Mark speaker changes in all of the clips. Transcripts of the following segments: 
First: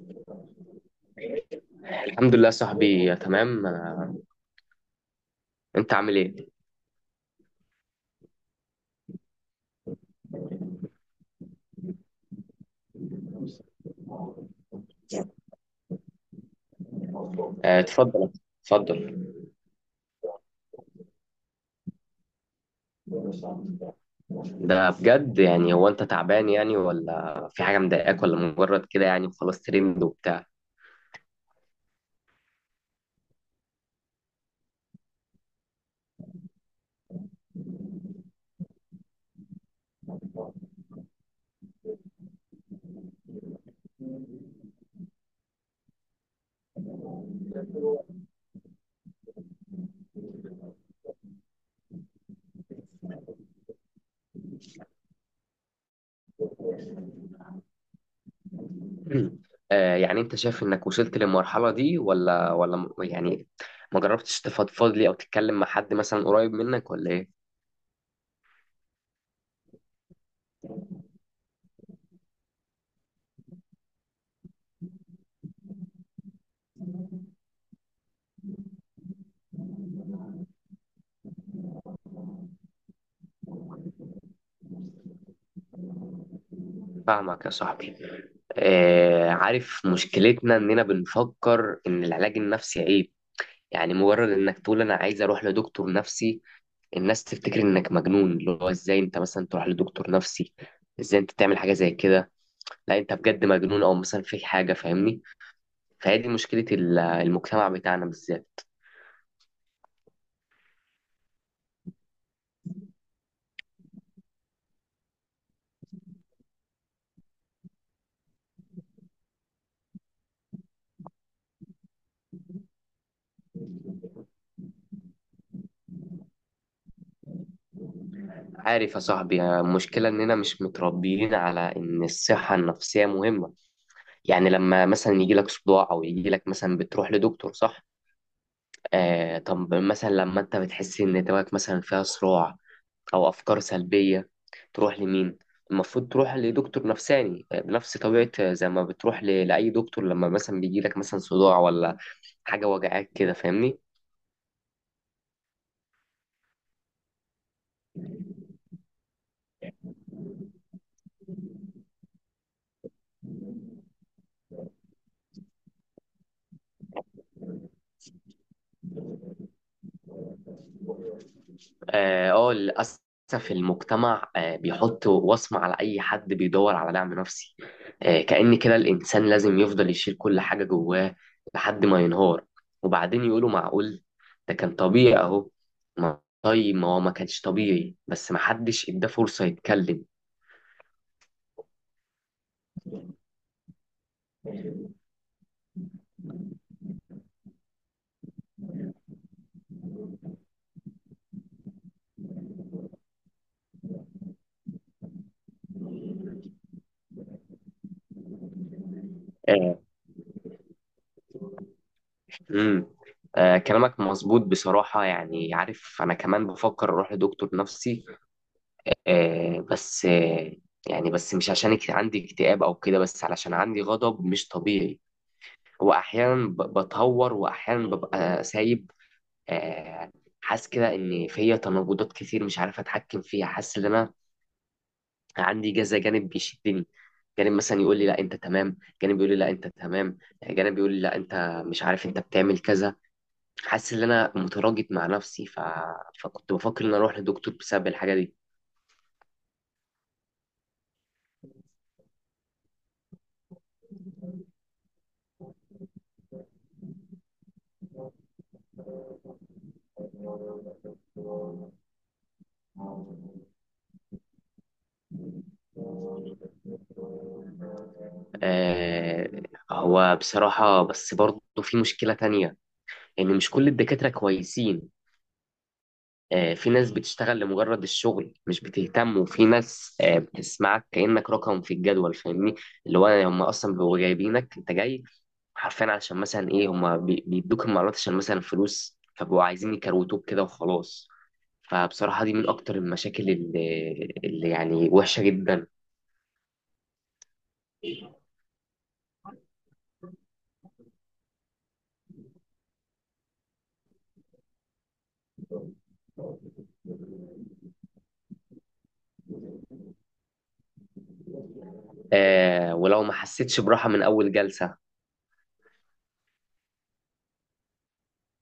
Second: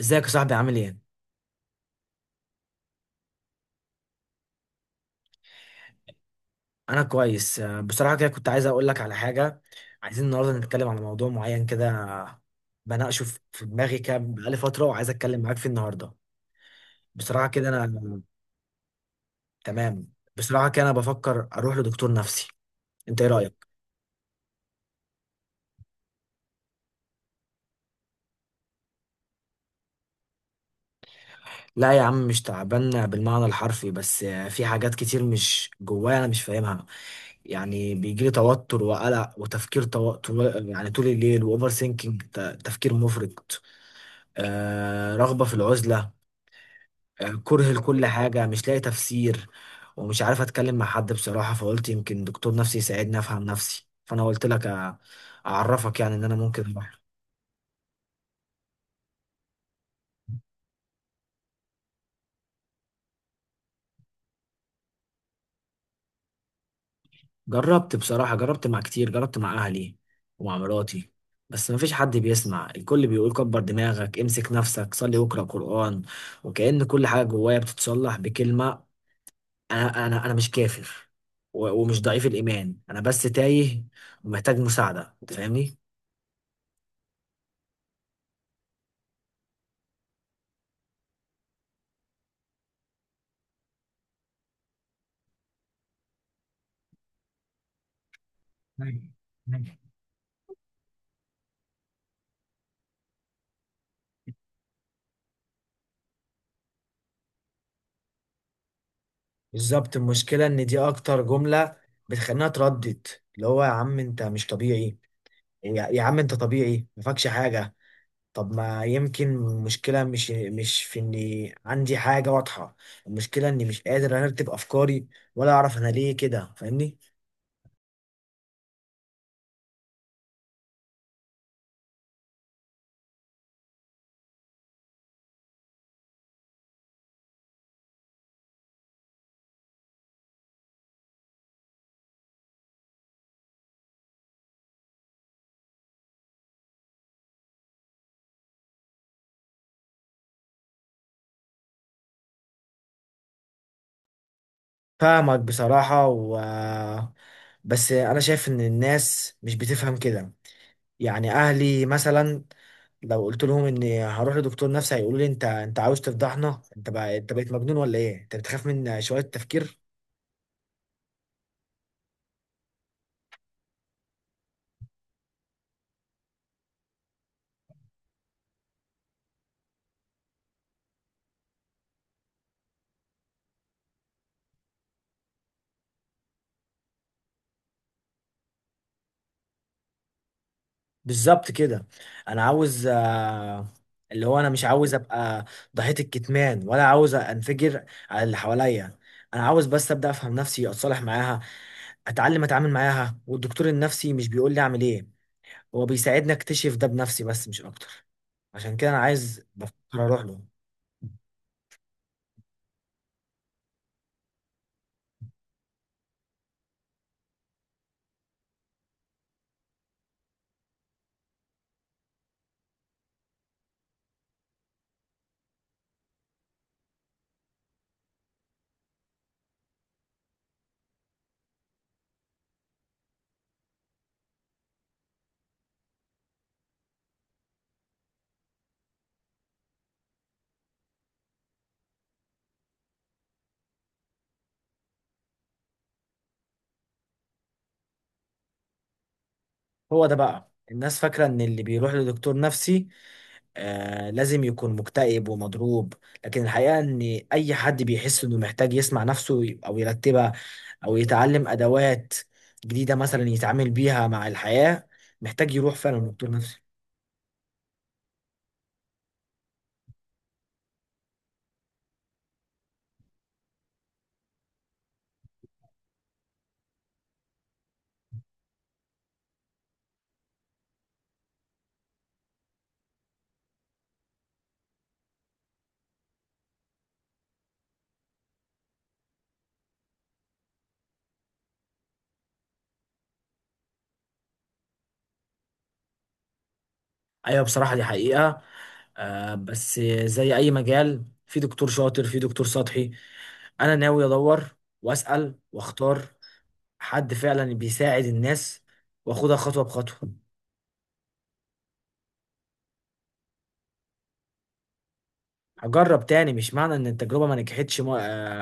Speaker 1: ازيك يا صاحبي؟ عامل ايه؟
Speaker 2: الحمد لله صاحبي تمام. انت عامل ايه؟
Speaker 1: انا كويس. بصراحة كده كنت عايز اقول لك على حاجة. عايزين النهاردة نتكلم على موضوع معين كده، بناقشه في دماغي كده بقالي فترة، وعايز اتكلم معاك فيه النهاردة. بصراحة كده
Speaker 2: اه
Speaker 1: انا
Speaker 2: اتفضل اتفضل.
Speaker 1: تمام. بصراحة كده انا بفكر اروح لدكتور نفسي. انت ايه رأيك؟
Speaker 2: ده بجد يعني، هو انت تعبان يعني، ولا في حاجه مضايقاك، ولا مجرد كده يعني خلاص ترند وبتاع؟
Speaker 1: لا يا عم، مش تعبان بالمعنى الحرفي، بس في حاجات كتير مش جوايا انا مش فاهمها. يعني بيجيلي توتر وقلق وتفكير يعني طول الليل، واوفر سينكينج، تفكير مفرط. آه، رغبة في العزلة، آه، كره لكل حاجة مش لاقي تفسير. ومش عارف اتكلم مع حد بصراحة، فقلت يمكن دكتور نفسي يساعدني افهم نفسي، فانا قلت لك اعرفك يعني ان انا ممكن اروح.
Speaker 2: اه يعني انت شايف انك وصلت للمرحله دي ولا يعني ما جربتش تفضفض لي او تتكلم مع حد مثلا قريب منك ولا ايه؟
Speaker 1: جربت بصراحة، جربت مع كتير، جربت مع اهلي ومع مراتي، بس مفيش حد بيسمع. الكل بيقول كبر دماغك، امسك نفسك، صلي واقرأ قرآن، وكأن كل حاجة جوايا بتتصلح بكلمة. انا مش كافر ومش ضعيف الإيمان، أنا بس تايه، ومحتاج مساعدة، أنت فاهمني؟
Speaker 2: فاهمك يا صاحبي. اه، عارف مشكلتنا اننا بنفكر ان العلاج النفسي عيب. يعني مجرد انك تقول انا عايز اروح لدكتور نفسي، الناس تفتكر انك مجنون، اللي هو ازاي انت مثلا تروح لدكتور نفسي، ازاي انت تعمل حاجه زي كده، لا انت بجد مجنون او مثلا في حاجه، فاهمني؟ فهي دي مشكله المجتمع بتاعنا بالذات.
Speaker 1: بالظبط، المشكلة إن دي أكتر جملة بتخلينا تردد، اللي هو يا عم أنت مش طبيعي، يا عم أنت طبيعي، مفكش حاجة. طب ما يمكن المشكلة مش في إني عندي حاجة واضحة، المشكلة إني مش قادر أرتب أفكاري، ولا أعرف أنا ليه كده، فاهمني؟
Speaker 2: عارف يا صاحبي، المشكله اننا مش متربيين على ان الصحه النفسيه مهمه. يعني لما مثلا يجي لك صداع او يجي لك مثلا، بتروح لدكتور صح؟ آه، طب مثلا لما انت بتحس ان دماغك مثلا فيها صراع او افكار سلبيه، تروح لمين؟ المفروض تروح لدكتور نفساني بنفس طبيعه زي ما بتروح لاي دكتور لما مثلا بيجي لك مثلا صداع ولا حاجه وجعاك كده، فاهمني؟
Speaker 1: فاهمك بصراحة، و بس أنا شايف إن الناس مش بتفهم كده. يعني أهلي مثلا لو قلت لهم اني هروح لدكتور نفسي، هيقولوا لي انت عاوز تفضحنا، انت بقى انت بقيت مجنون، ولا ايه، انت بتخاف من شوية تفكير؟
Speaker 2: اه، للاسف المجتمع بيحط وصمة على أي حد بيدور على دعم نفسي. كأن كده الإنسان لازم يفضل يشيل كل حاجة جواه لحد ما ينهار، وبعدين يقولوا معقول ده كان طبيعي أهو. طيب ما هو ما كانش طبيعي، بس ما حدش اداه فرصة يتكلم.
Speaker 1: بالظبط كده. انا عاوز، اللي هو انا مش عاوز ابقى ضحية الكتمان، ولا عاوز انفجر على اللي حواليا. انا عاوز بس ابدا افهم نفسي، اتصالح معاها، اتعلم اتعامل معاها. والدكتور النفسي مش بيقول لي اعمل ايه، هو بيساعدني اكتشف ده بنفسي، بس مش اكتر. عشان كده انا عايز، بفكر
Speaker 2: آه،
Speaker 1: اروح له.
Speaker 2: امم آه كلامك مظبوط بصراحة. يعني عارف أنا كمان بفكر أروح لدكتور نفسي، آه بس آه يعني بس مش عشان عندي اكتئاب أو كده، بس علشان عندي غضب مش طبيعي. وأحيانا بتهور، وأحيانا ببقى سايب. آه حاسس كده إن فيا تناقضات كتير مش عارف أتحكم فيها. حاسس إن أنا عندي كذا جانب بيشدني، جانب مثلا يقول لي لا أنت تمام، جانب يقول لي لا أنت تمام، جانب يقول لي لا أنت مش عارف أنت بتعمل كذا. حاسس ان انا متراجع مع نفسي. فكنت بفكر ان اروح لدكتور بسبب الحاجه دي.
Speaker 1: هو ده بقى، الناس فاكرة ان اللي بيروح لدكتور نفسي آه لازم يكون مكتئب ومضروب، لكن الحقيقة ان اي حد بيحس انه محتاج يسمع نفسه او يرتبها، او يتعلم ادوات جديدة مثلا يتعامل بيها مع الحياة، محتاج يروح فعلا لدكتور نفسي.
Speaker 2: آه، هو بصراحه بس برضه في مشكله تانية، ان مش كل الدكاتره كويسين. في ناس بتشتغل لمجرد الشغل مش بتهتم، وفي ناس بتسمعك كأنك رقم في الجدول، فاهمني؟ اللي هو هم اصلا بيبقوا جايبينك، انت جاي حرفيا علشان مثلا ايه، هم بيدوك المعلومات عشان مثلا فلوس، فبقوا عايزين يكروتوك كده وخلاص. فبصراحة دي من أكتر المشاكل اللي يعني وحشة جدا.
Speaker 1: ايوه، بصراحة دي حقيقة. آه بس زي اي مجال، في دكتور شاطر، في دكتور سطحي. انا ناوي ادور واسأل واختار حد فعلا بيساعد الناس، واخدها خطوة بخطوة.
Speaker 2: آه، ولو ما حسيتش براحة من أول جلسة.
Speaker 1: اجرب تاني، مش معنى ان التجربه ما نجحتش، ما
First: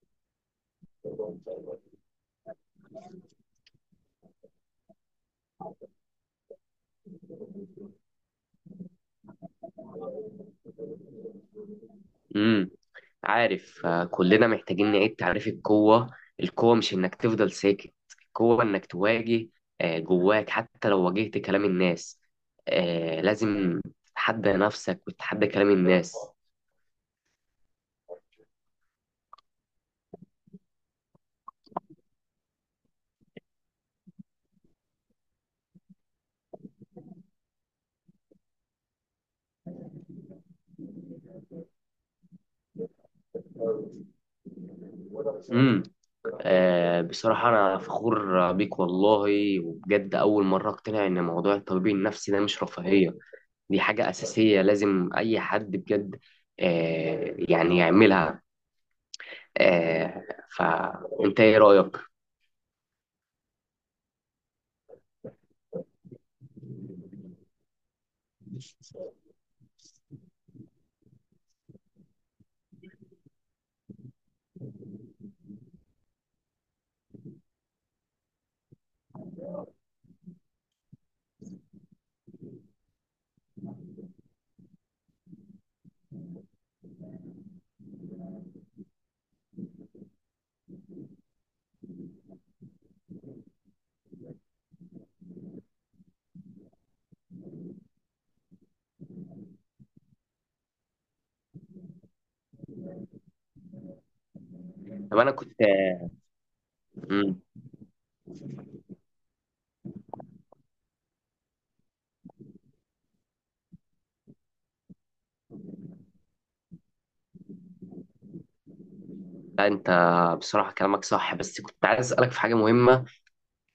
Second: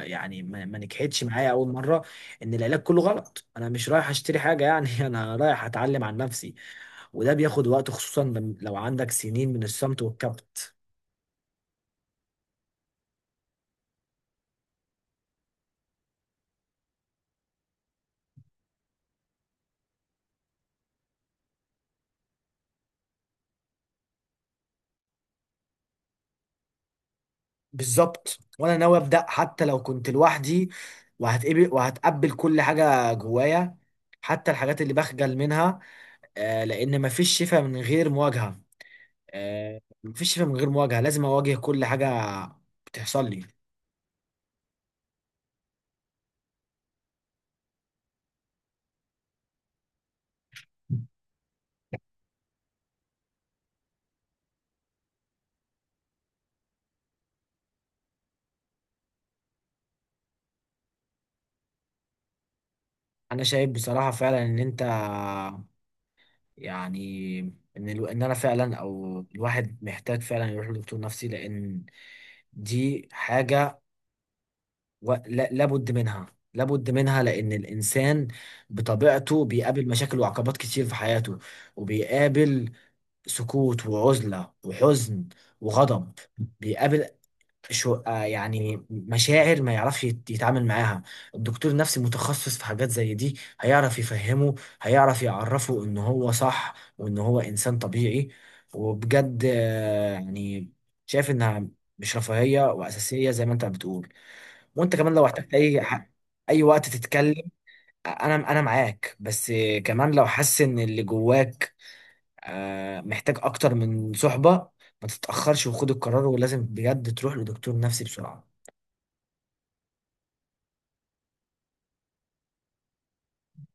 Speaker 1: آه، يعني ما نجحتش معايا اول مره، ان العلاج كله غلط. انا مش رايح اشتري حاجه يعني انا رايح اتعلم عن نفسي، وده بياخد وقت، خصوصا لو عندك سنين من الصمت والكبت.
Speaker 2: مم. عارف، كلنا محتاجين نعيد تعريف القوة. القوة مش إنك تفضل ساكت، القوة إنك تواجه جواك حتى لو واجهت كلام الناس. لازم تتحدى نفسك وتتحدى كلام الناس.
Speaker 1: بالظبط، وانا ناوي ابدا حتى لو كنت لوحدي، وهتقبل كل حاجه جوايا، حتى الحاجات اللي بخجل منها، آه، لان مفيش شفاء من غير مواجهه. آه، مفيش شفاء من غير مواجهه، لازم اواجه كل حاجه بتحصل لي.
Speaker 2: امم بصراحة أنا فخور بيك والله، وبجد أول مرة أقتنع إن موضوع الطبيب النفسي ده مش رفاهية، دي حاجة أساسية لازم أي حد بجد يعني يعملها. آه، فأنت إيه رأيك؟
Speaker 1: انا شايف بصراحه فعلا ان انت يعني، ان انا فعلا، او الواحد، محتاج فعلا يروح لدكتور نفسي، لان دي حاجه، و... لا... لابد منها، لان الانسان بطبيعته بيقابل مشاكل وعقبات كتير في حياته، وبيقابل سكوت وعزله وحزن وغضب، بيقابل شو آه، يعني مشاعر ما يعرفش يتعامل معاها. الدكتور النفسي متخصص في حاجات زي دي، هيعرف يفهمه، هيعرف يعرفه ان هو صح وان هو انسان طبيعي. وبجد يعني شايف انها مش رفاهية، واساسية زي ما انت بتقول. وانت كمان
Speaker 2: طب
Speaker 1: لو
Speaker 2: أنا
Speaker 1: احتجت
Speaker 2: كنت.
Speaker 1: اي وقت تتكلم، انا معاك. بس كمان لو حاسس ان اللي جواك آه، محتاج اكتر من صحبة، ما تتأخرش وخد القرار، ولازم بجد تروح لدكتور نفسي بسرعة.
Speaker 2: لا انت، بصراحة كلامك صح، بس كنت عايز اسألك في حاجة مهمة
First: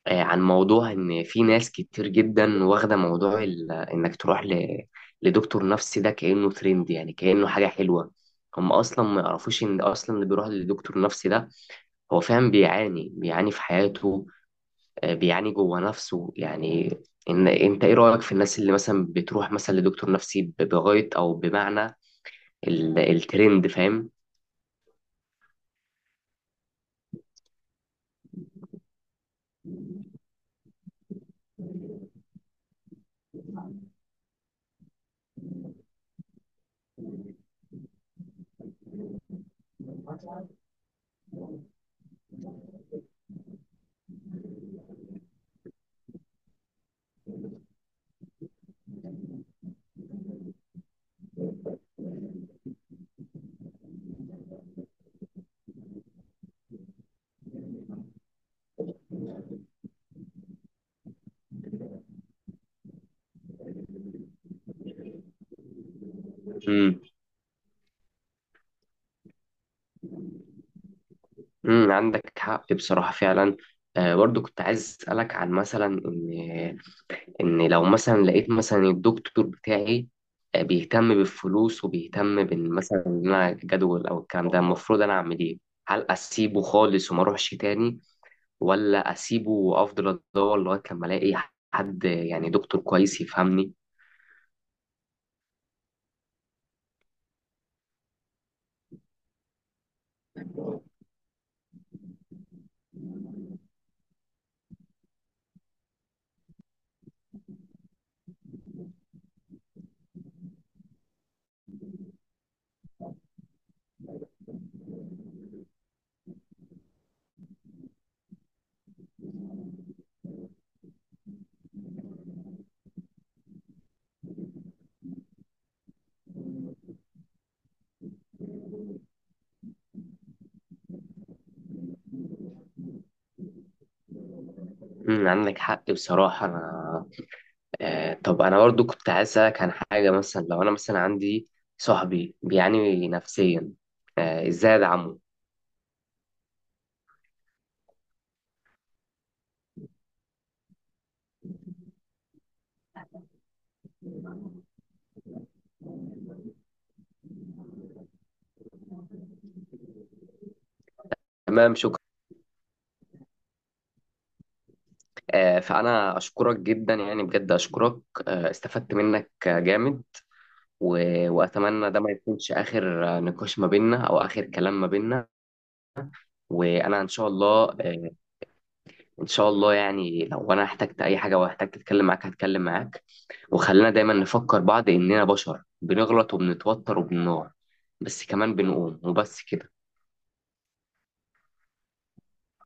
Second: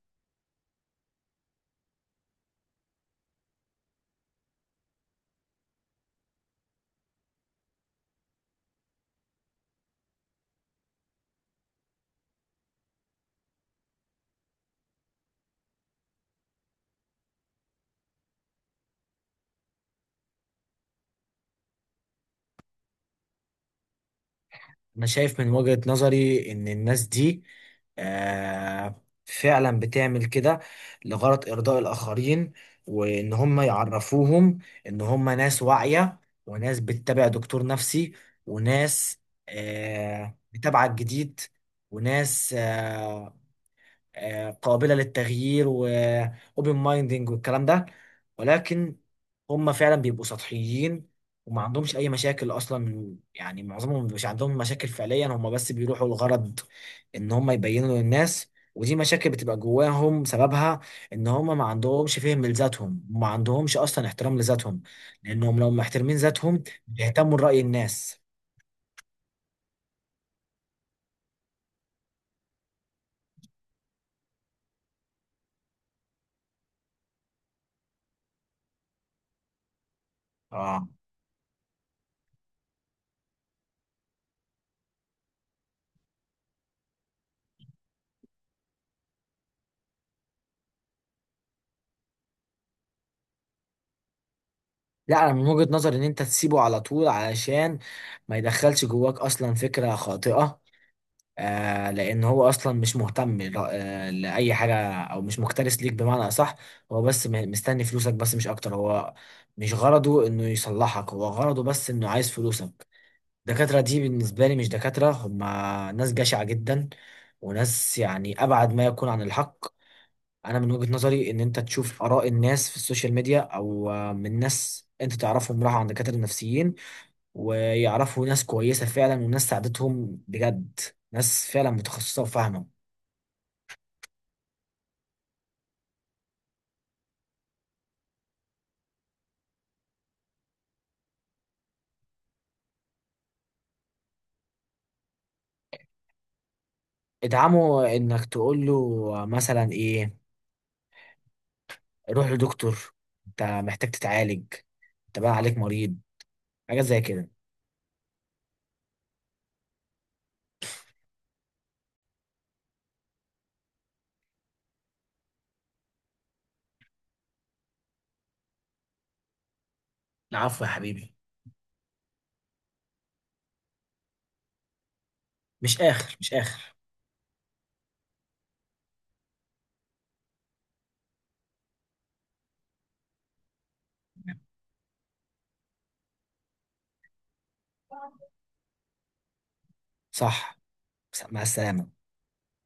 Speaker 2: عن موضوع ان في ناس كتير جدا واخدة موضوع انك تروح لدكتور نفسي ده كأنه ترند، يعني كأنه حاجة حلوة. هم اصلا ما يعرفوش ان اصلا اللي بيروح لدكتور نفسي ده هو فعلا بيعاني في حياته، بيعاني جوه نفسه يعني. ان انت ايه رأيك في الناس اللي مثلا بتروح مثلا لدكتور نفسي بغاية او بمعنى الترند، فاهم؟
Speaker 1: انا شايف من وجهة نظري ان الناس دي فعلا بتعمل كده لغرض ارضاء الاخرين، وان هم يعرفوهم ان هم ناس واعية، وناس بتتابع دكتور نفسي، وناس متابعة الجديد، وناس قابلة للتغيير، وأوبن مايندنج، والكلام ده. ولكن هم فعلا بيبقوا سطحيين، وما عندهمش أي مشاكل أصلا. يعني معظمهم مش عندهم مشاكل فعليا، هم بس بيروحوا الغرض إن هم يبينوا للناس. ودي مشاكل بتبقى جواهم، سببها إن هم ما عندهمش فهم لذاتهم، وما عندهمش أصلا احترام لذاتهم، لأنهم لو محترمين ذاتهم بيهتموا لرأي الناس.
Speaker 2: عندك حق بصراحة فعلا. آه، برضو كنت عايز أسألك عن مثلا إن لو مثلا لقيت مثلا الدكتور بتاعي آه
Speaker 1: آه.
Speaker 2: بيهتم بالفلوس وبيهتم بإن مثلا إن أنا جدول أو الكلام ده، المفروض أنا أعمل إيه؟ هل أسيبه خالص وما أروحش تاني، ولا أسيبه وأفضل أدور لغاية لما ألاقي حد يعني دكتور كويس يفهمني؟
Speaker 1: لا، انا من وجهة نظري ان انت تسيبه على طول، علشان ما يدخلش جواك اصلا فكرة خاطئة. آه لان هو اصلا مش مهتم لاي حاجة، او مش مكترث ليك بمعنى اصح. هو بس مستني فلوسك بس، مش اكتر. هو مش غرضه انه يصلحك، هو غرضه بس انه عايز فلوسك. الدكاترة دي بالنسبة لي مش دكاترة، هما ناس جشعة جدا، وناس يعني ابعد ما يكون عن الحق. انا من وجهة نظري ان انت تشوف اراء الناس في السوشيال ميديا، او من ناس انت تعرفهم راحوا عند دكاترة نفسيين، ويعرفوا ناس كويسة فعلا، وناس ساعدتهم بجد، ناس فعلا متخصصة وفاهمة.
Speaker 2: عندك حق بصراحة. أنا طب انا برضو كنت عايز اسالك عن حاجه، مثلا لو انا مثلا عندي صاحبي بيعاني نفسيا، ازاي ادعمه؟
Speaker 1: ادعمه انك تقول له مثلا ايه، روح لدكتور، انت محتاج تتعالج، انت بقى عليك مريض، حاجات زي كده.
Speaker 2: تمام شكرا. فانا اشكرك جدا، يعني بجد اشكرك. استفدت منك جامد.
Speaker 1: العفو يا حبيبي.
Speaker 2: واتمنى ده ما يكونش اخر نقاش ما بيننا او اخر كلام ما بيننا.
Speaker 1: مش اخر، مش اخر.
Speaker 2: وانا ان شاء الله ان شاء الله يعني لو انا احتجت اي حاجه واحتجت اتكلم معاك هتكلم معاك. وخلينا دايما نفكر بعض اننا بشر بنغلط وبنتوتر وبنقع، بس كمان بنقوم، وبس كده.
Speaker 1: صح. مع السلامة.